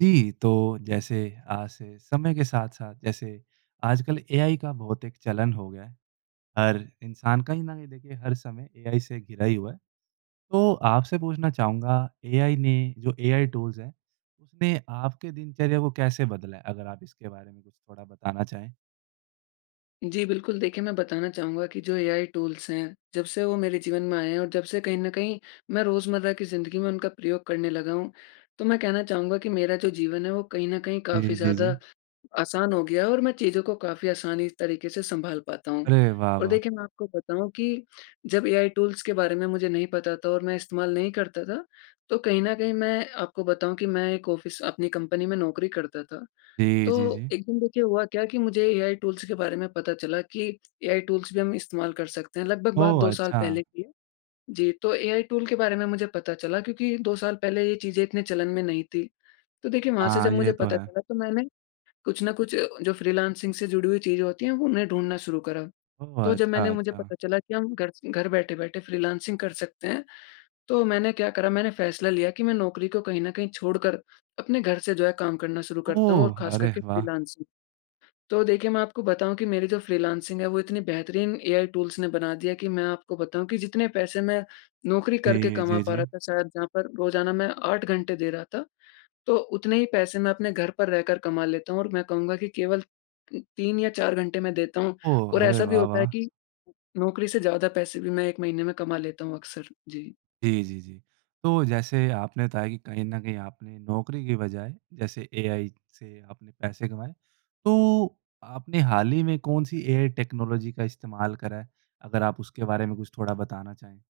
जी तो, जैसे आज से समय के साथ-साथ, जैसे आजकल एआई का बहुत एक चलन हो गया है। हर इंसान कहीं न कहीं देखिए हर समय एआई से घिरा ही हुआ। तो आपसे पूछना चाहूँगा, एआई ने जो एआई टूल्स हैं, उसने आपके दिनचर्या को कैसे बदला है, अगर आप इसके बारे में कुछ थोड़ा बताना चाहें? जी बिल्कुल देखिए मैं बताना चाहूँगा कि जो एआई टूल्स हैं, जब से वो मेरे जीवन में आए हैं और जब से कहीं न कहीं, मैं रोज़मर्रा की ज़िंदगी में उनका प्रयोग करने लगा हूँ। तो मैं कहना चाहूँगा कि मेरा जो जीवन है वो कहीं न कहीं जी, काफ़ी जी, जी, ज़्यादा, जी। आसान हो गया और मैं चीज़ों को काफ़ी आसानी तरीके से संभाल पाता हूँ। अरे, वाह और वाह! देखिए मैं आपको बताऊँ कि जब एआई टूल्स के बारे में मुझे नहीं पता था और मैं इस्तेमाल नहीं करता था, तो कहीं न कहीं मैं आपको बताँऊ कि मैं एक ऑफिस अपनी कंपनी में नौकरी करता था। जी, जी, तो जी। एक दिन, देखिए हुआ क्या कि मुझे एआई टूल के बारे में पता चला कि एआई टूल्स भी हम इस्तेमाल कर सकते हैं। लगभग बात 2 ओह! साल अच्छा। पहले की है। जी, तो एआई टूल्स के बारे में मुझे पता चला क्योंकि 2 साल पहले ये चीज़ें इतने चलन में नहीं थी। तो देखिए वहाँ से जब हाँ, मुझे ये तो पता है। चला, तो मैंने कुछ ना कुछ जो फ्रीलांसिंग से जुड़ी हुई चीज़ होती हैं, वो उन्हें ढूँढना शुरू करा। ओह! तो जब अच्छा मैंने मुझे अच्छा। पता चला कि हम घर से, घर बैठे-बैठे फ्रीलांसिंग कर सकते हैं। तो मैंने क्या करा मैंने फ़ैसला लिया कि मैं नौकरी को कहीं न कहीं छोड़कर, अपने घर से जो है काम करना शुरू करता हूँ और ओह! ख़ासकर अरे के वाह! फ्रीलांसिंग। तो देखिए मैं आपको बताऊँ, कि मेरी जो फ्रीलांसिंग है, वो इतने बेहतरीन एआई टूल्स ने बना दी है कि मैं आपको बताऊँ कि जितने पैसे मैं नौकरी करके जी, कमा जी, पा रहा जी। था, शायद जहाँ पर रोज़ाना मैं 8 घंटे दे रहा था। तो उतने ही पैसे मैं अपने घर पर रहकर कमा लेता हूँ और मैं कहूँगा कि केवल 3 या 4 घंटे में देता हूँ ओह, और अरे ऐसा भी वाह होता है वाह! कि नौकरी से ज़्यादा पैसे भी मैं 1 महीने में कमा लेता हूँ अक्सर। जी। जी, जी, जी, तो जैसे आपने बताया कि कहीं न कहीं आपने नौकरी की बजाय, जैसे एआई से आपने पैसे कमाए, तो आपने हाल ही में कौन सी एआई टेक्नोलॉजी का इस्तेमाल करा है, अगर आप उसके बारे में कुछ थोड़ा बताना चाहें?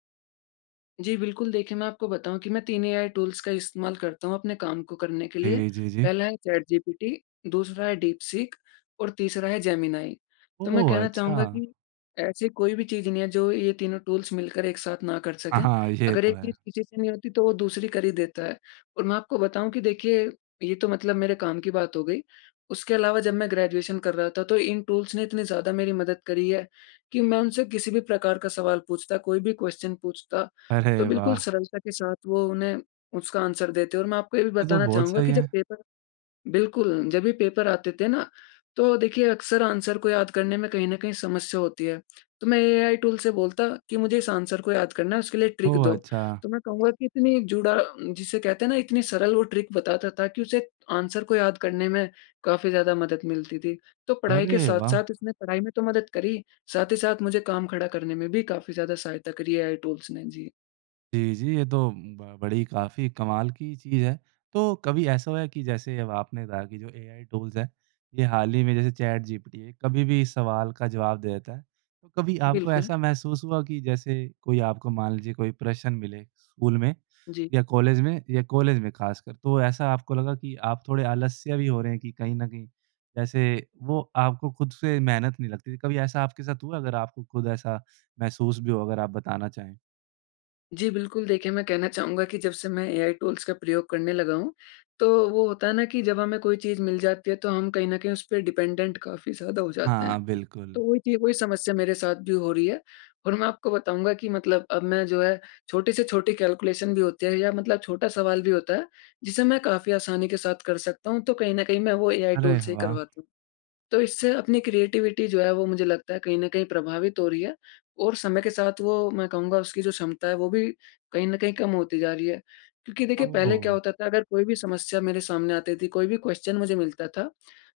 जी बिल्कुल देखिए मैं आपको बताऊँ कि मैं 3 एआई टूल्स का इस्तेमाल करता हूँ अपने काम को करने के लिए, जी, जी, जी। पहला है चैट जीपीटी दूसरा है दीप सिख और तीसरा है जेमिनी। तो मैं ओह! कहना चाहूँगा अच्छा। कि ऐसी कोई भी चीज़ नहीं है, जो ये तीनों टूल्स मिलकर एक साथ ना कर हाँ सकें, हाँ, ये अगर तो एक है। चीज़ किसी से नहीं होती तो वो दूसरी कर ही देता है। और मैं आपको बताऊँ कि देखिए, ये तो मतलब मेरे काम की बात हो गई उसके अलावा जब मैं ग्रेजुएशन कर रहा था। तो इन टूल्स ने इतनी ज़्यादा मेरी मदद करी है कि मैं उनसे किसी भी प्रकार का सवाल पूछता कोई भी क्वेश्चन पूछता, अरे तो बिल्कुल वाह! सरलता के साथ वो उन्हें, उसका आंसर देते हैं। और मैं आपको ये भी ये तो बताना बहुत चाहूँगा सही कि जब है। पेपर बिल्कुल जब भी पेपर आते थे ना, तो देखिए अक्सर आंसर को याद करने में कहीं न कहीं समस्या होती है। तो मैं एआई टूल्स से बोलता कि मुझे इस आंसर को याद करना है, उसके लिए ट्रिक ओह! दो, अच्छा। तो मैं कहूँगा कि इतनी जुड़ा जिसे कहते हैं इतनी सरल वो ट्रिक बताता था कि उसे आंसर को याद करने में काफ़ी ज़्यादा मदद मिलती थी। तो पढ़ाई के अरे वाह! साथ-साथ इसमें पढ़ाई में तो मदद करी, साथ ही साथ मुझे काम खड़ा करने में भी काफ़ी ज़्यादा सहायता करी एआई टूल्स ने। जी। जी जी, ये तो ब बड़ी काफ़ी कमाल की चीज़ है। तो कभी ऐसा हुआ है कि, जैसे अब आपने कहा कि जो एआई टूल्स हैं, ये हाल ही में जैसे चैट जीपीटी है। कभी भी सवाल का जवाब दे देता है। कभी आपको बिल्कुल। ऐसा महसूस हुआ कि, जैसे कोई आपको मान लीजिए कोई प्रश्न मिले, स्कूल में जी। या कॉलेज में या कॉलेज में ख़ासकर। तो ऐसा आपको लगा कि, आप थोड़े आलस्य भी हो रहे हैं, कि कहीं ना कहीं ऐसे वो आपको खुद से मेहनत नहीं लगती थी। कभी ऐसा आपके साथ हुआ, अगर आपको खुद ऐसा महसूस भी हो, अगर आप बताना चाहें? जी बिल्कुल, देखिए मैं कहना चाहूँगा कि जबसे मैं एआई टूल्स का प्रयोग करने लगा हूँ। तो वो होता हैं ना कि जब हमें कोई चीज़ मिल जाती है, तो हम कहीं न कहीं उस पे डिपेंडेंट काफ़ी ज़्यादा हो जाते हैं। हाँ, बिल्कुल। तो वो चीज़, वो ही समस्या मेरे साथ भी हो रही है। और मैं आपको बताऊँगा कि मतलब अब मैं जो है, छोटी से छोटी कैलकुलेशन भी होते हैं या मतलब छोटा सवाल भी होता है, जिसे मैं काफ़ी आसानी के साथ कर सकता हूँ। तो कहीं न कहीं, मैं वो एआई अरे टूल्स से ही वाह! करवाता हूँ। तो इससे अपनी क्रिएटिविटी जो है वो मुझे लगता है कहीं न कहीं प्रभावित हो रही है और समय के साथ वो, मैं कहूँगा उसकी जो क्षमता है, वो भी कहीं न कहीं कम होती जा रही है। क्योंकि देखिए पहले क्या ओह! होता था, अगर कोई भी समस्या मेरे सामने आती थी कोई भी क्वेश्चन मुझे मिलता था।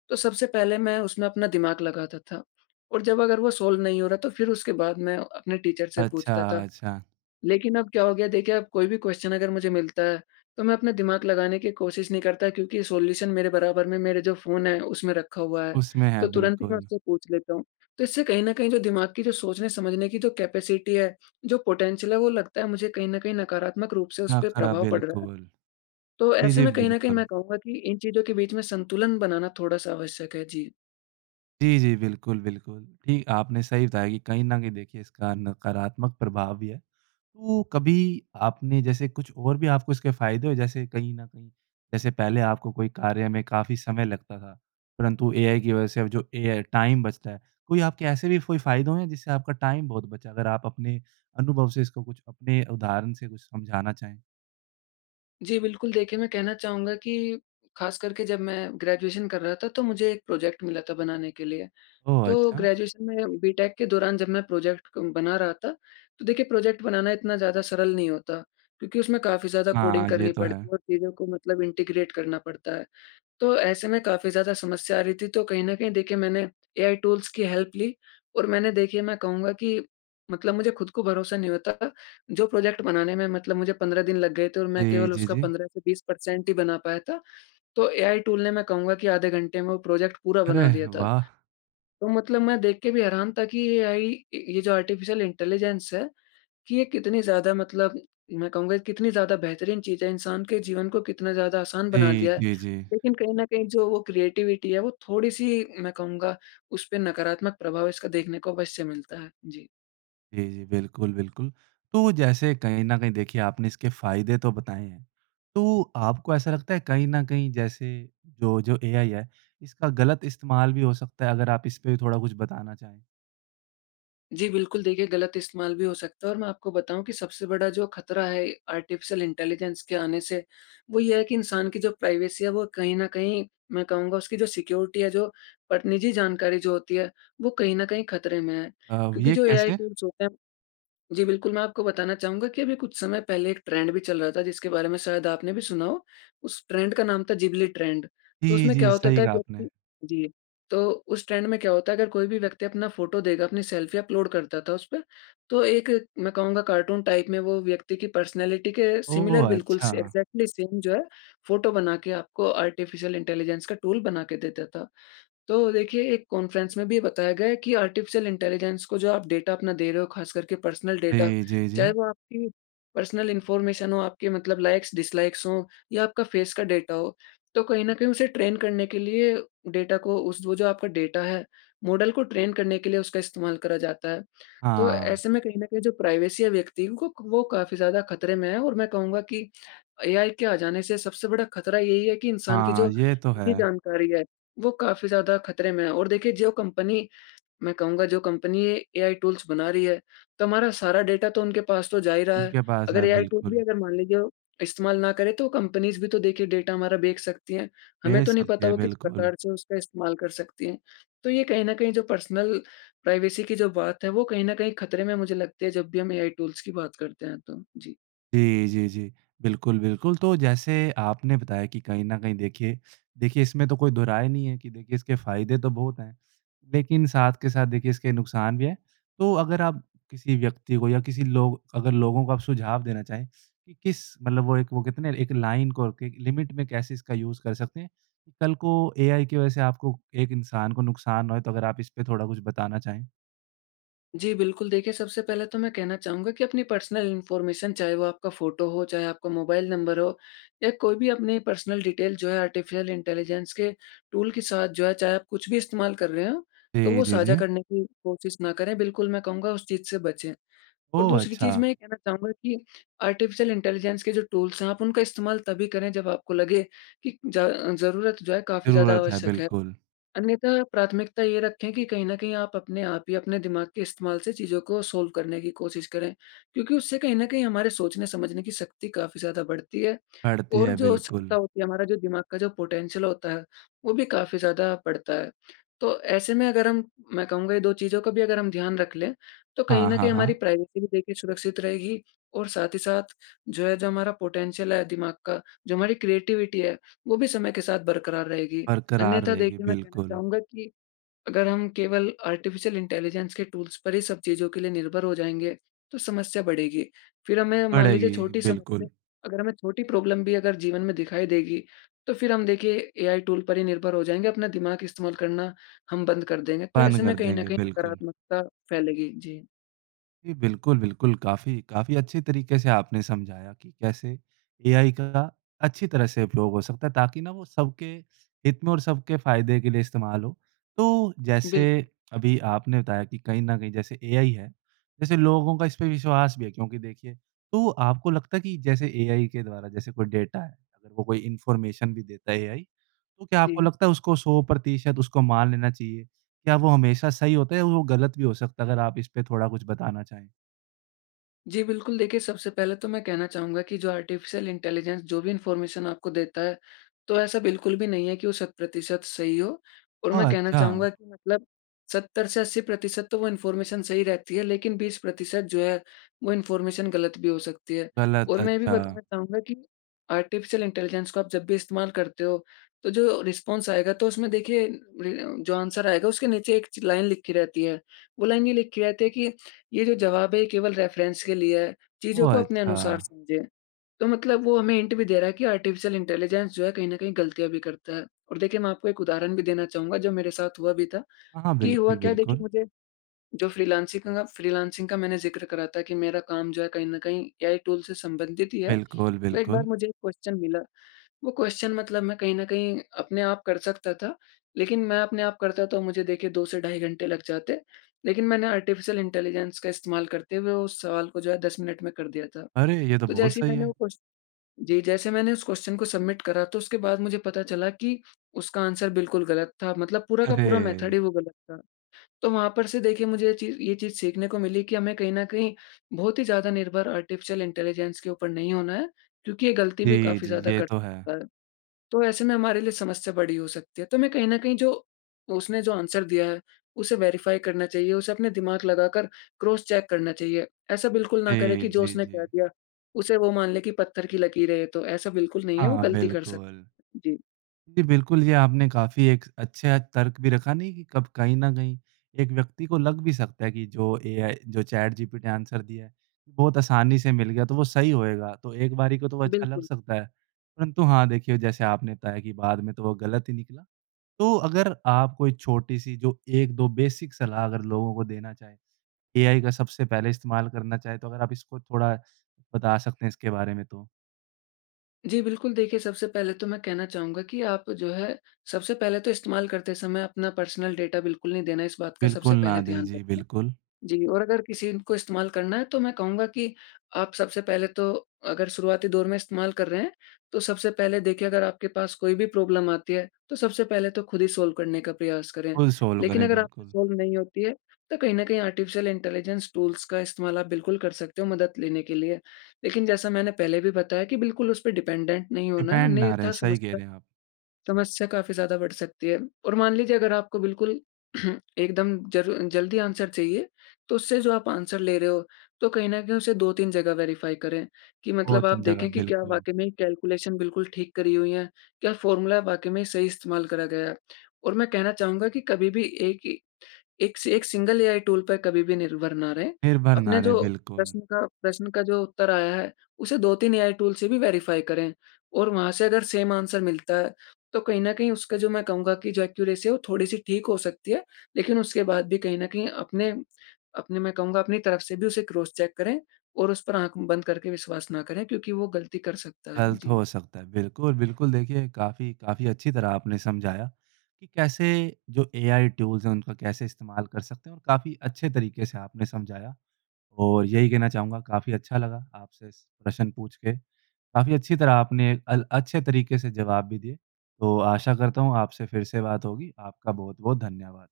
तो सबसे पहले मैं उसमें अपना दिमाग लगाता था और जब अगर वो सॉल्व नहीं हो रहा, तो फ़िर उसके बाद मैं अपने टीचर से अच्छा, पूछता था। अच्छा। लेकिन अब क्या हो गया, देखिए आप कोई भी क्वेश्चन अगर मुझे मिलता है। तो मैं अपने दिमाग लगाने की कोशिश नहीं करता, क्योंकि सॉल्यूशन मेरे बराबर में, मेरे जो फ़ोन है उसमें रखा हुआ है, उसमें है, तो तुरंत ही उस बिल्कुल। से मैं पूछ लेता हूँ। तो इससे कहीं न कहीं जो दिमाग की सोचने समझने की जो कैपेसिटी है जो पोटेंशियल वो लगता है मुझे कहीं न कहीं नकारात्मक रूप से उस क्या पे खरा प्रभाव पड़ रहा है। बिल्कुल। तो जी ऐसे जी, में कहीं न कहीं बिल्कुल। मैं कहूँगा कि इन चीज़ों के बीच में संतुलन बनाना थोड़ा सा आवश्यक है। जी। जी जी, बिल्कुल, बिल्कुल। ठीक आपने सही बताया कि कहीं न कि देखिए इसका नकारात्मक प्रभाव भी है। तो कभी, आपने जैसे कुछ और भी आपको इसके फ़ायदे हो, जैसे कहीं न कहीं, जैसे पहले आपको कोई कार्य में काफ़ी समय लगता था, परंतु एआई की वजह से अब जो एआई टाइम बचता है। कोई आपके ऐसे भी कोई फ़ायदे हुए जिससे आपका टाइम बहुत बचा अगर आप अपने अनुभव से इसको कुछ अपने उदाहरण से कुछ समझाना चाहें? जी बिल्कुल देखिए मैं कहना चाहूँगा कि ख़ासकर के जब मैं ग्रेजुएशन कर रहा था, तो मुझे एक प्रोजेक्ट मिला था बनाने के लिए। ओह! तो अच्छा। ग्रेजुएशन में, बीटेक के दौरान जब मैं प्रोजेक्ट कं बना रहा था, तो देखिए प्रोजेक्ट बनाना इतना ज़्यादा सरल नहीं होता। क्योंकि उसमें काफ़ी ज़्यादा कोडिंग हाँ, ये करनी तो पड़ती है है। और चीज़ों को मतलब इंटीग्रेट करना पड़ता है। तो, ऐसे में काफ़ी ज़्यादा समस्या आ रही थी, तो कहीं न कहीं देखिए, मैंने एआई टूल्स की हेल्प ली और मैंने देखिए मैं कहूँगा कि मतलब मुझे खुद को भरोसा नहीं होता, जो प्रोजेक्ट बनाने में मतलब मुझे 15 दिन लग गए थे और मैं जी, केवल जी, उसका जी। 15 से 20 परसेंट ही बना पाया था। तो एआई टूल्स ने मैं कहूँगा कि आधे घंटे में वो प्रोजेक्ट पूरा अरे बना दिया था। वाह! तो मतलब मैं देख के भी हैरान था कि एआई, ये जो आर्टिफिशियल इंटेलिजेंस है, कि ये कितनी ज़्यादा मतलब मैं कहूँगा, कितनी ज़्यादा बेहतरीन चीज़ है। इंसान के जीवन को कितना ज़्यादा आसान बना जी, दिया है। जी, जी। लेकिन कहीं न कहीं जो वो क्रिएटिविटी है, वो थोड़ी सी मैं कहूँगा उस पे नकारात्मक प्रभाव इसका देखने को अवश्य मिलता है। जी। जी जी, बिल्कुल बिल्कुल। तो जैसे कहीं न कहीं देखिए आपने इसके फ़ायदे तो बताएँ हैं। तो आपको ऐसा लगता है, कहीं न कहीं जैसे जो जो, एआई है, इसका गलत इस्तेमाल भी हो सकता है अगर आप इस पे थोड़ा कुछ बताना चाहें? जी बिल्कुल देखिए गलत इस्तेमाल भी हो सकता है और मैं आपको बताऊँ कि सबसे बड़ा जो खतरा है, आर्टिफिशियल इंटेलिजेंस के आने से। वो ये है, कि इंसान की जो प्राइवेसी है वो कहीं न कहीं मैं कहूँगा उसकी जो सिक्योरिटी है जो, पर निज़ी जानकारी जो होती है, वो कहीं न कहीं खतरे में है अ, व क्योंकि ये जो एआई कैसे? टूल्स होते हैं। जी बिल्कुल मैं आपको बताना चाहूँगा कि अभी कुछ समय पहले एक ट्रेंड भी चल रहा था जिसके बारे में शायद आपने भी सुना हो, उस ट्रेंड का नाम था जिब्ली ट्रेंड। तो जी उसमें जी, क्या होता सही था कहा आपने। व्यक्ति जी, तो उस ट्रेंड में क्या होता है अगर कोई भी व्यक्ति अपना फ़ोटो देगा अपनी सेल्फ़ी अपलोड करता था उस पे। तो एक मैं कहूँगा कार्टून टाइप में वो व्यक्ति की पर्सनैलिटी के सिमिलर ओह! बिल्कुल से अच्छा। एग्ज़ैक्टली सेम जो है फ़ोटो बना के आपको आर्टिफिशियल इंटेलिजेंस का टूल बना के देता था। तो देखिए एक कॉन्फ्रेंस में भी बताया गया है कि आर्टिफिशियल इंटेलिजेंस को जो आप डाटा अपना दे रहे हो ख़ास करके पर्सनल डाटा। जी, जी, चाहे जी। वो आपकी पर्सनल इन्फॉर्मेशन हो आपके मतलब लाइक्स-डिसलाइक्स हों या आपका फेस का डाटा हो। तो कहीं न कहीं उसे ट्रेन करने के लिए डाटा को उस वो जो आपका डाटा है मॉडल को ट्रेन करने के लिए उसका इस्तेमाल करा जाता है। तो हाँ। ऐसे में कहीं न कहीं जो प्राइवेसी व्यक्तियों को, वो काफ़ी ज़्यादा खतरे में है, और मैं कहूँगा कि एआई के आ जाने से सबसे बड़ा खतरा यही है कि इंसान की जो हाँ, ये तो निजी है। जानकारी है। वो काफ़ी ज़्यादा खतरे में है और देखिए जो कंपनी, मैं कहूँगा जो कंपनी एआई टूल्स बना रही है। तो हमारा सारा डाटा तो उनके पास तो जा ही रहा है उनके पास अगर है, एआई टूल भी बिल्कुल। अगर मान लीजिए इस्तेमाल ना करें। तो कम्पनीज़ भी तो देखिए डाटा हमारा देख सकती हैं, हमें ये तो नहीं पता सत्य वो किस बिल्कुल। प्रकार से उसका इस्तेमाल कर सकती हैं। तो ये कहना कहीं जो पर्सनल प्राइवेसी की जो बात है, वो कहीं न कहीं खतरे में मुझे लगती है जब भी हम एआई टूल्स की बात करते हैं तो। जी। जी, जी, जी। बिल्कुल, बिल्कुल। तो जैसे आपने बताया कि कहीं न कहीं देखिए, देखिए, इसमें तो कोई दो राय नहीं है कि देखिए इसके फ़ायदे तो बहुत हैं। लेकिन साथ के साथ देखिए इसके नुकसान भी हैं। तो अगर आप किसी व्यक्ति को या किसी लोग अगर लोगों को सुझाव देना चाहें, कि किस मतलब वो एक वो कहते ना, एक लाइन को कि, एक लिमिट में कैसे इसका लिमिट कर सकते हैं। कल को एआई की वजह से आपको, एक इंसान को नुकसान ना होए, तो अगर आप इस पे थोड़ा कुछ बताना चाहें? जी बिल्कुल देखिए सबसे पहले तो मैं कहना चाहूँगा कि अपनी पर्सनल इन्फॉर्मेशन चाहे वो आपका फ़ोटो हो, चाहे आपका मोबाइल नंबर हो या कोई भी अपनी पर्सनल डिटेल जो है। आर्टिफिशियल इंटेलिजेंस के टूल के साथ जो है चाहे आप कुछ भी इस्तेमाल कर रहे हों, तो जी, वो जी, साझा जी। करने की कोशिश ना करें। बिल्कुल मैं कहूँगा उस चीज़ से बचें और ओह! दूसरी चीज़ अच्छा। मैं ये कहना चाहूँगा कि आर्टिफिशियल इंटेलिजेंस के जो टूल्स आप उनका इस्तेमाल तभी करें, जब आपको लगे कि ज ज़रूरत जो है काफ़ी ज़्यादा ज़रूरत है, आवश्यक है। बिल्कुल। अन्यथा प्राथमिकता ये रखें कि कहीं न कहीं आप अपने आप ही अपने दिमाग के इस्तेमाल से चीज़ों को सॉल्व करने की कोशिश करें। क्योंकि उससे कहीं न कहीं हमारे सोचने-समझने की शक्ति काफ़ी ज़्यादा बढ़ती है पड़ती और है, जो क्षमता बिल्कुल। होती है, हमारा जो दिमाग का जो पोटेंशियल होता है। वो भी काफ़ी ज़्यादा बढ़ता है। तो ऐसे में अगर हम मैं कहूँगा ये 2 चीज़ों को भी अगर हम ध्यान रख लें। तो कहीं हाँ, न हाँ, कहीं हमारी हाँ। प्राइवेसी भी देखिए सुरक्षित रहेगी और साथ ही साथ जो है, जो हमारा पोटेंशियल है दिमाग का, जो हमारी क्रिएटिविटी है। वो भी समय के साथ बरकरार रहेगी। बरकरार अन्यथा रहेगी देखिए मैं कहना बिल्कुल। चाहूँगा कि अगर हम केवल आर्टिफिशियल इंटेलिजेंस के टूल्स पर ही सब चीज़ों के लिए निर्भर हो जाएँगे। तो समस्या बढ़ेगी, फ़िर हमें मान लीजिए पड़ेगी, छोटी समस्या, बिल्कुल। अगर हमें छोटी प्रॉब्लम भी अगर जीवन में दिखाई देगी। तो फिर हम देखिए एआई टूल पर ही निर्भर हो जाएँगे, अपना दिमाग इस्तेमाल करना हम बंद कर देंगे, तो बंद ऐसे में कर कहीं न देंगे। कहीं बिल्कुल। नकारात्मकता फैलेगी। जी। जी बिल्कुल बिल्कुल, काफ़ी, काफ़ी अच्छे तरीके से आपने समझाया कि कैसे एआई का अच्छी तरह से उपयोग हो सकता है ताकि ना वो सबके हित में और सबके फ़ायदे के लिए इस्तेमाल हो। तो, जैसे बिल्कुल। अभी आपने बताया कि कहीं न कहीं जैसे एआई है, जैसे लोगों का इस पे विश्वास भी है। क्योंकि देखिए, तो आपको लगता है कि जैसे एआई के द्वारा जैसे कोई डाटा है, अगर कोई इन्फॉर्मेशन भी देता है एआई, तो क्या आपको जी। लगता है उसको 100 प्रतिशत उसको मान लेना चाहिए? क्या वो हमेशा सही होता है? या वो गलत भी हो सकता अगर आप इस पर थोड़ा कुछ बताना चाहें? जी बिल्कुल, देखिए सबसे पहले तो मैं कहना चाहूँगा कि जो आर्टिफिशियल इंटेलिजेंस जो भी इनफार्मेशन आपको देता है तो ऐसा बिल्कुल भी नहीं है कि वो सत प्रतिशत सही हो। और मैं ओह, कहना अच्छा! चाहूँगा कि मतलब 70 से 80% तो वो इनफार्मेशन सही रहती है लेकिन 20% जो है वो इनफार्मेशन गलत भी हो सकती है। गलत और मैं ये भी अच्छा। बताना चाहूँगा कि आर्टिफिशियल इंटेलिजेंस को आप जब भी इस्तेमाल करते हो तो जो रिस्पॉन्स आएगा तो उसमें देखिए अ, जो आंसर आएगा उसके नीचे एक च लाइन लिखी रहती है। वो लाइन ये लिखी रहती है कि ये जो ज़वाब है केवल रेफरेंस के लिए है चीज़ों ओह, को अपने अनुसार अच्छा! समझें। तो मतलब वो हमें हिंट भी दे रहा है कि आर्टिफिशियल इंटेलिजेंस जो है कहीं न कहीं गलतियाँ भी करता है। और देखिए मैं आपको एक उदाहरण भी देना चाहूँगा जो मेरे साथ हुआ भी था हाँ कि हुआ बिल्कुल, क्या देखिए बिल्कुल। मुझे जो फ्रीलांसिंग का काम फ्रीलांसिंग का मैंने ज़िक्र करा था कि मेरा काम जो है कहीं न कहीं ऐआई टूल से संबंधित ही है बिल्कुल, तो एक बार बिल्कुल। मुझे एक क्वेश्चन मिला, वो क्वेश्चन मतलब मैं कहीं न कहीं अपने आप कर सकता था लेकिन मैं अपने आप करता तो मुझे देखिए 2 से ढाई घंटे लग जाते लेकिन मैंने आर्टिफिशियल इंटेलिजेंस का इस्तेमाल करते हुए उस सवाल को जो है 10 मिनट में कर दिया था। अरे! ये तो तो बहुत जैसे ही सही मैंने वो है। क्वेश्चन जी, जैसे मैंने उस क्वेश्चन को सबमिट करा तो उसके बाद मुझे पता चला कि उसका आंसर बिल्कुल गलत था मतलब पूरा का पूरा मेथड अरे! ही वो गलत था। तो वहाँ पर से देखिए मुझे ये ची ये चीज़ सीखने को मिली कि हमें कहीं न कहीं बहुत ही ज़्यादा निर्भर आर्टिफिशियल इंटेलिजेंस के ऊपर नहीं होना है क्योंकि ये गलती भी जी, काफ़ी जी। ज़्यादा ये तो है। करता है तो ऐसे में हमारे लिए समस्या बड़ी हो सकती है। तो मैं कहीं न कहीं जो उसने जो आंसर दिया है उसे वेरीफाई करना चाहिए उसे अपने दिमाग लगाकर क्रॉस चेक करना चाहिए ऐसा बिल्कुल ना करें जी, कि जो जी, उसने कह जी। दिया उसे वो मान ले कि पत्थर की लकीर है ये तो, ऐसा बिल्कुल नहीं है वो हाँ गलती कर सकता। बिल्कुल। जी। जी बिल्कुल जी आपने काफ़ी एक अच्छा तर्क भी रखा नहीं कि कब कहीं न कहीं एक व्यक्ति को लग भी सकता है कि जो एआई जो चैटजीपीटी आंसर दिया है, बहुत आसानी से मिल गया तो वो सही होएगा तो एक बारी को तो अच्छा लग बिल्कुल। सकता है। परंतु हाँ देखिए जैसे आपने बताया कि बाद में तो वो गलत ही निकला तो अगर आप कोई छोटी-सी जो 1-2 बेसिक सलाह अगर लोगों को देना चाहे एआई का सबसे पहले इस्तेमाल करना चाहे, तो अगर आप इसको थोड़ा बता सकते हैं इसके बारे में तो? जी। बिल्कुल, देखिए सबसे पहले तो मैं कहना चाहूँगा कि आप जो है सबसे पहले तो इस्तेमाल करते समय अपना पर्सनल डाटा बिल्कुल नहीं देना इस बात का बिल्कुल सबसे ना पहले दें। ध्यान जी, रखें, बिल्कुल। जी। और अगर किसी को इस्तेमाल करना है तो मैं कहूँगा कि आप सबसे पहले तो अगर शुरुआती दौर में इस्तेमाल कर रहे हैं, तो सबसे पहले देखिए अगर आपके पास कोई भी प्रॉब्लम आती है तो सबसे पहले तो ख़ुद ही सॉल्व करने का प्रयास करें। फुल सॉल्व लेकिन करें, अगर आपसे बिल्कुल। सॉल्व नहीं होती है, तो कहीं न कहीं आर्टिफिशियल इंटेलिजेंस टूल्स का इस्तेमाल आप बिल्कुल कर सकते हैं मदद लेने के लिए। लेकिन जैसा मैंने पहले भी बताया कि बिल्कुल उस पे डिपेंडेंट नहीं होना है डिपेंड ना अन्यथा रहें, सही कह समस्या रहे हैं आप। समस्या काफ़ी ज़्यादा बढ़ सकती है। और मान लीजिए अगर आपको बिल्कुल एकदम ज़रू जल्दी आंसर चाहिए तो उससे जो आप आंसर ले रहे हो तो कहीं न कहीं उसे 2-3 जगह वेरीफ़ाई करें कि मतलब बहुत ही आप जगह, देखें कि क्या बिल्कुल। वाक़ई में कैलकुलेशन बिल्कुल ठीक करी हुई है क्या फ़ॉर्मूला वाक़ई में सही इस्तेमाल करा गया, और मैं कहना चाहूँगा कि कभी भी 1 ही 1 स सिंगल एआई टूल पर कभी भी निर्भर ना रहें निर्भर ना अपने रहें, जो बिल्कुल। प्रश्न का प्रश्न का जो उत्तर आया है उसे 2-3 या एआई टूल से भी वेरीफाई करें और वहाँ से अगर आंसर मिलता है तो कहीं न कहीं उसका जो मैं कहूँगा कि जो एक्यूरेसी वो थोड़ी-सी ठीक हो सकती है लेकिन उसके बाद भी कहीं न कहीं अपने अपने मैं कहूँगा अपनी तरफ से भी उसे क्रॉस चेक करें और उस पर आँख बंद करके विश्वास ना करें क्योंकि वो गलती कर सकता है। गलत जी। हो सकता है। बिल्कुल-बिल्कुल देखिए काफ़ी काफ़ी अच्छी तरह आपने समझाया कि कैसे जो एआई टूल्स हैं उनका कैसे इस्तेमाल कर सकते हैं और काफ़ी अच्छे तरीके से आपने समझाया और यही कहना चाहूँगा, काफ़ी अच्छा लगा आपसे प्रश्न पुछ के। काफ़ी अच्छी तरह आपने अल अच्छे तरीके से जवाब भी दिए। तो आशा करता हूँ आपसे फ़िर से बात होगी आपका बहुत-बहुत धन्यवाद।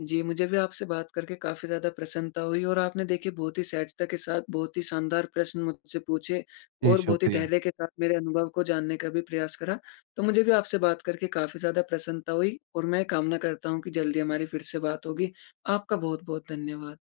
जी, मुझे भी आपसे बात करके काफ़ी ज़्यादा प्रसन्नता हुई और आपने देखिए बहुत ही सहजता के साथ बहुत ही शानदार प्रश्न मुझसे पूछे जी, और बहुत ही शुक्रिया। धैर्य के साथ मेरे अनुभव को जानने का भी प्रयास करा। तो मुझे भी आपसे बात करके काफ़ी ज़्यादा प्रसन्नता हुई, और मैं कामना करता हूँ कि जल्दी हमारी फ़िर से बात होगी आपका बहुत-बहुत धन्यवाद।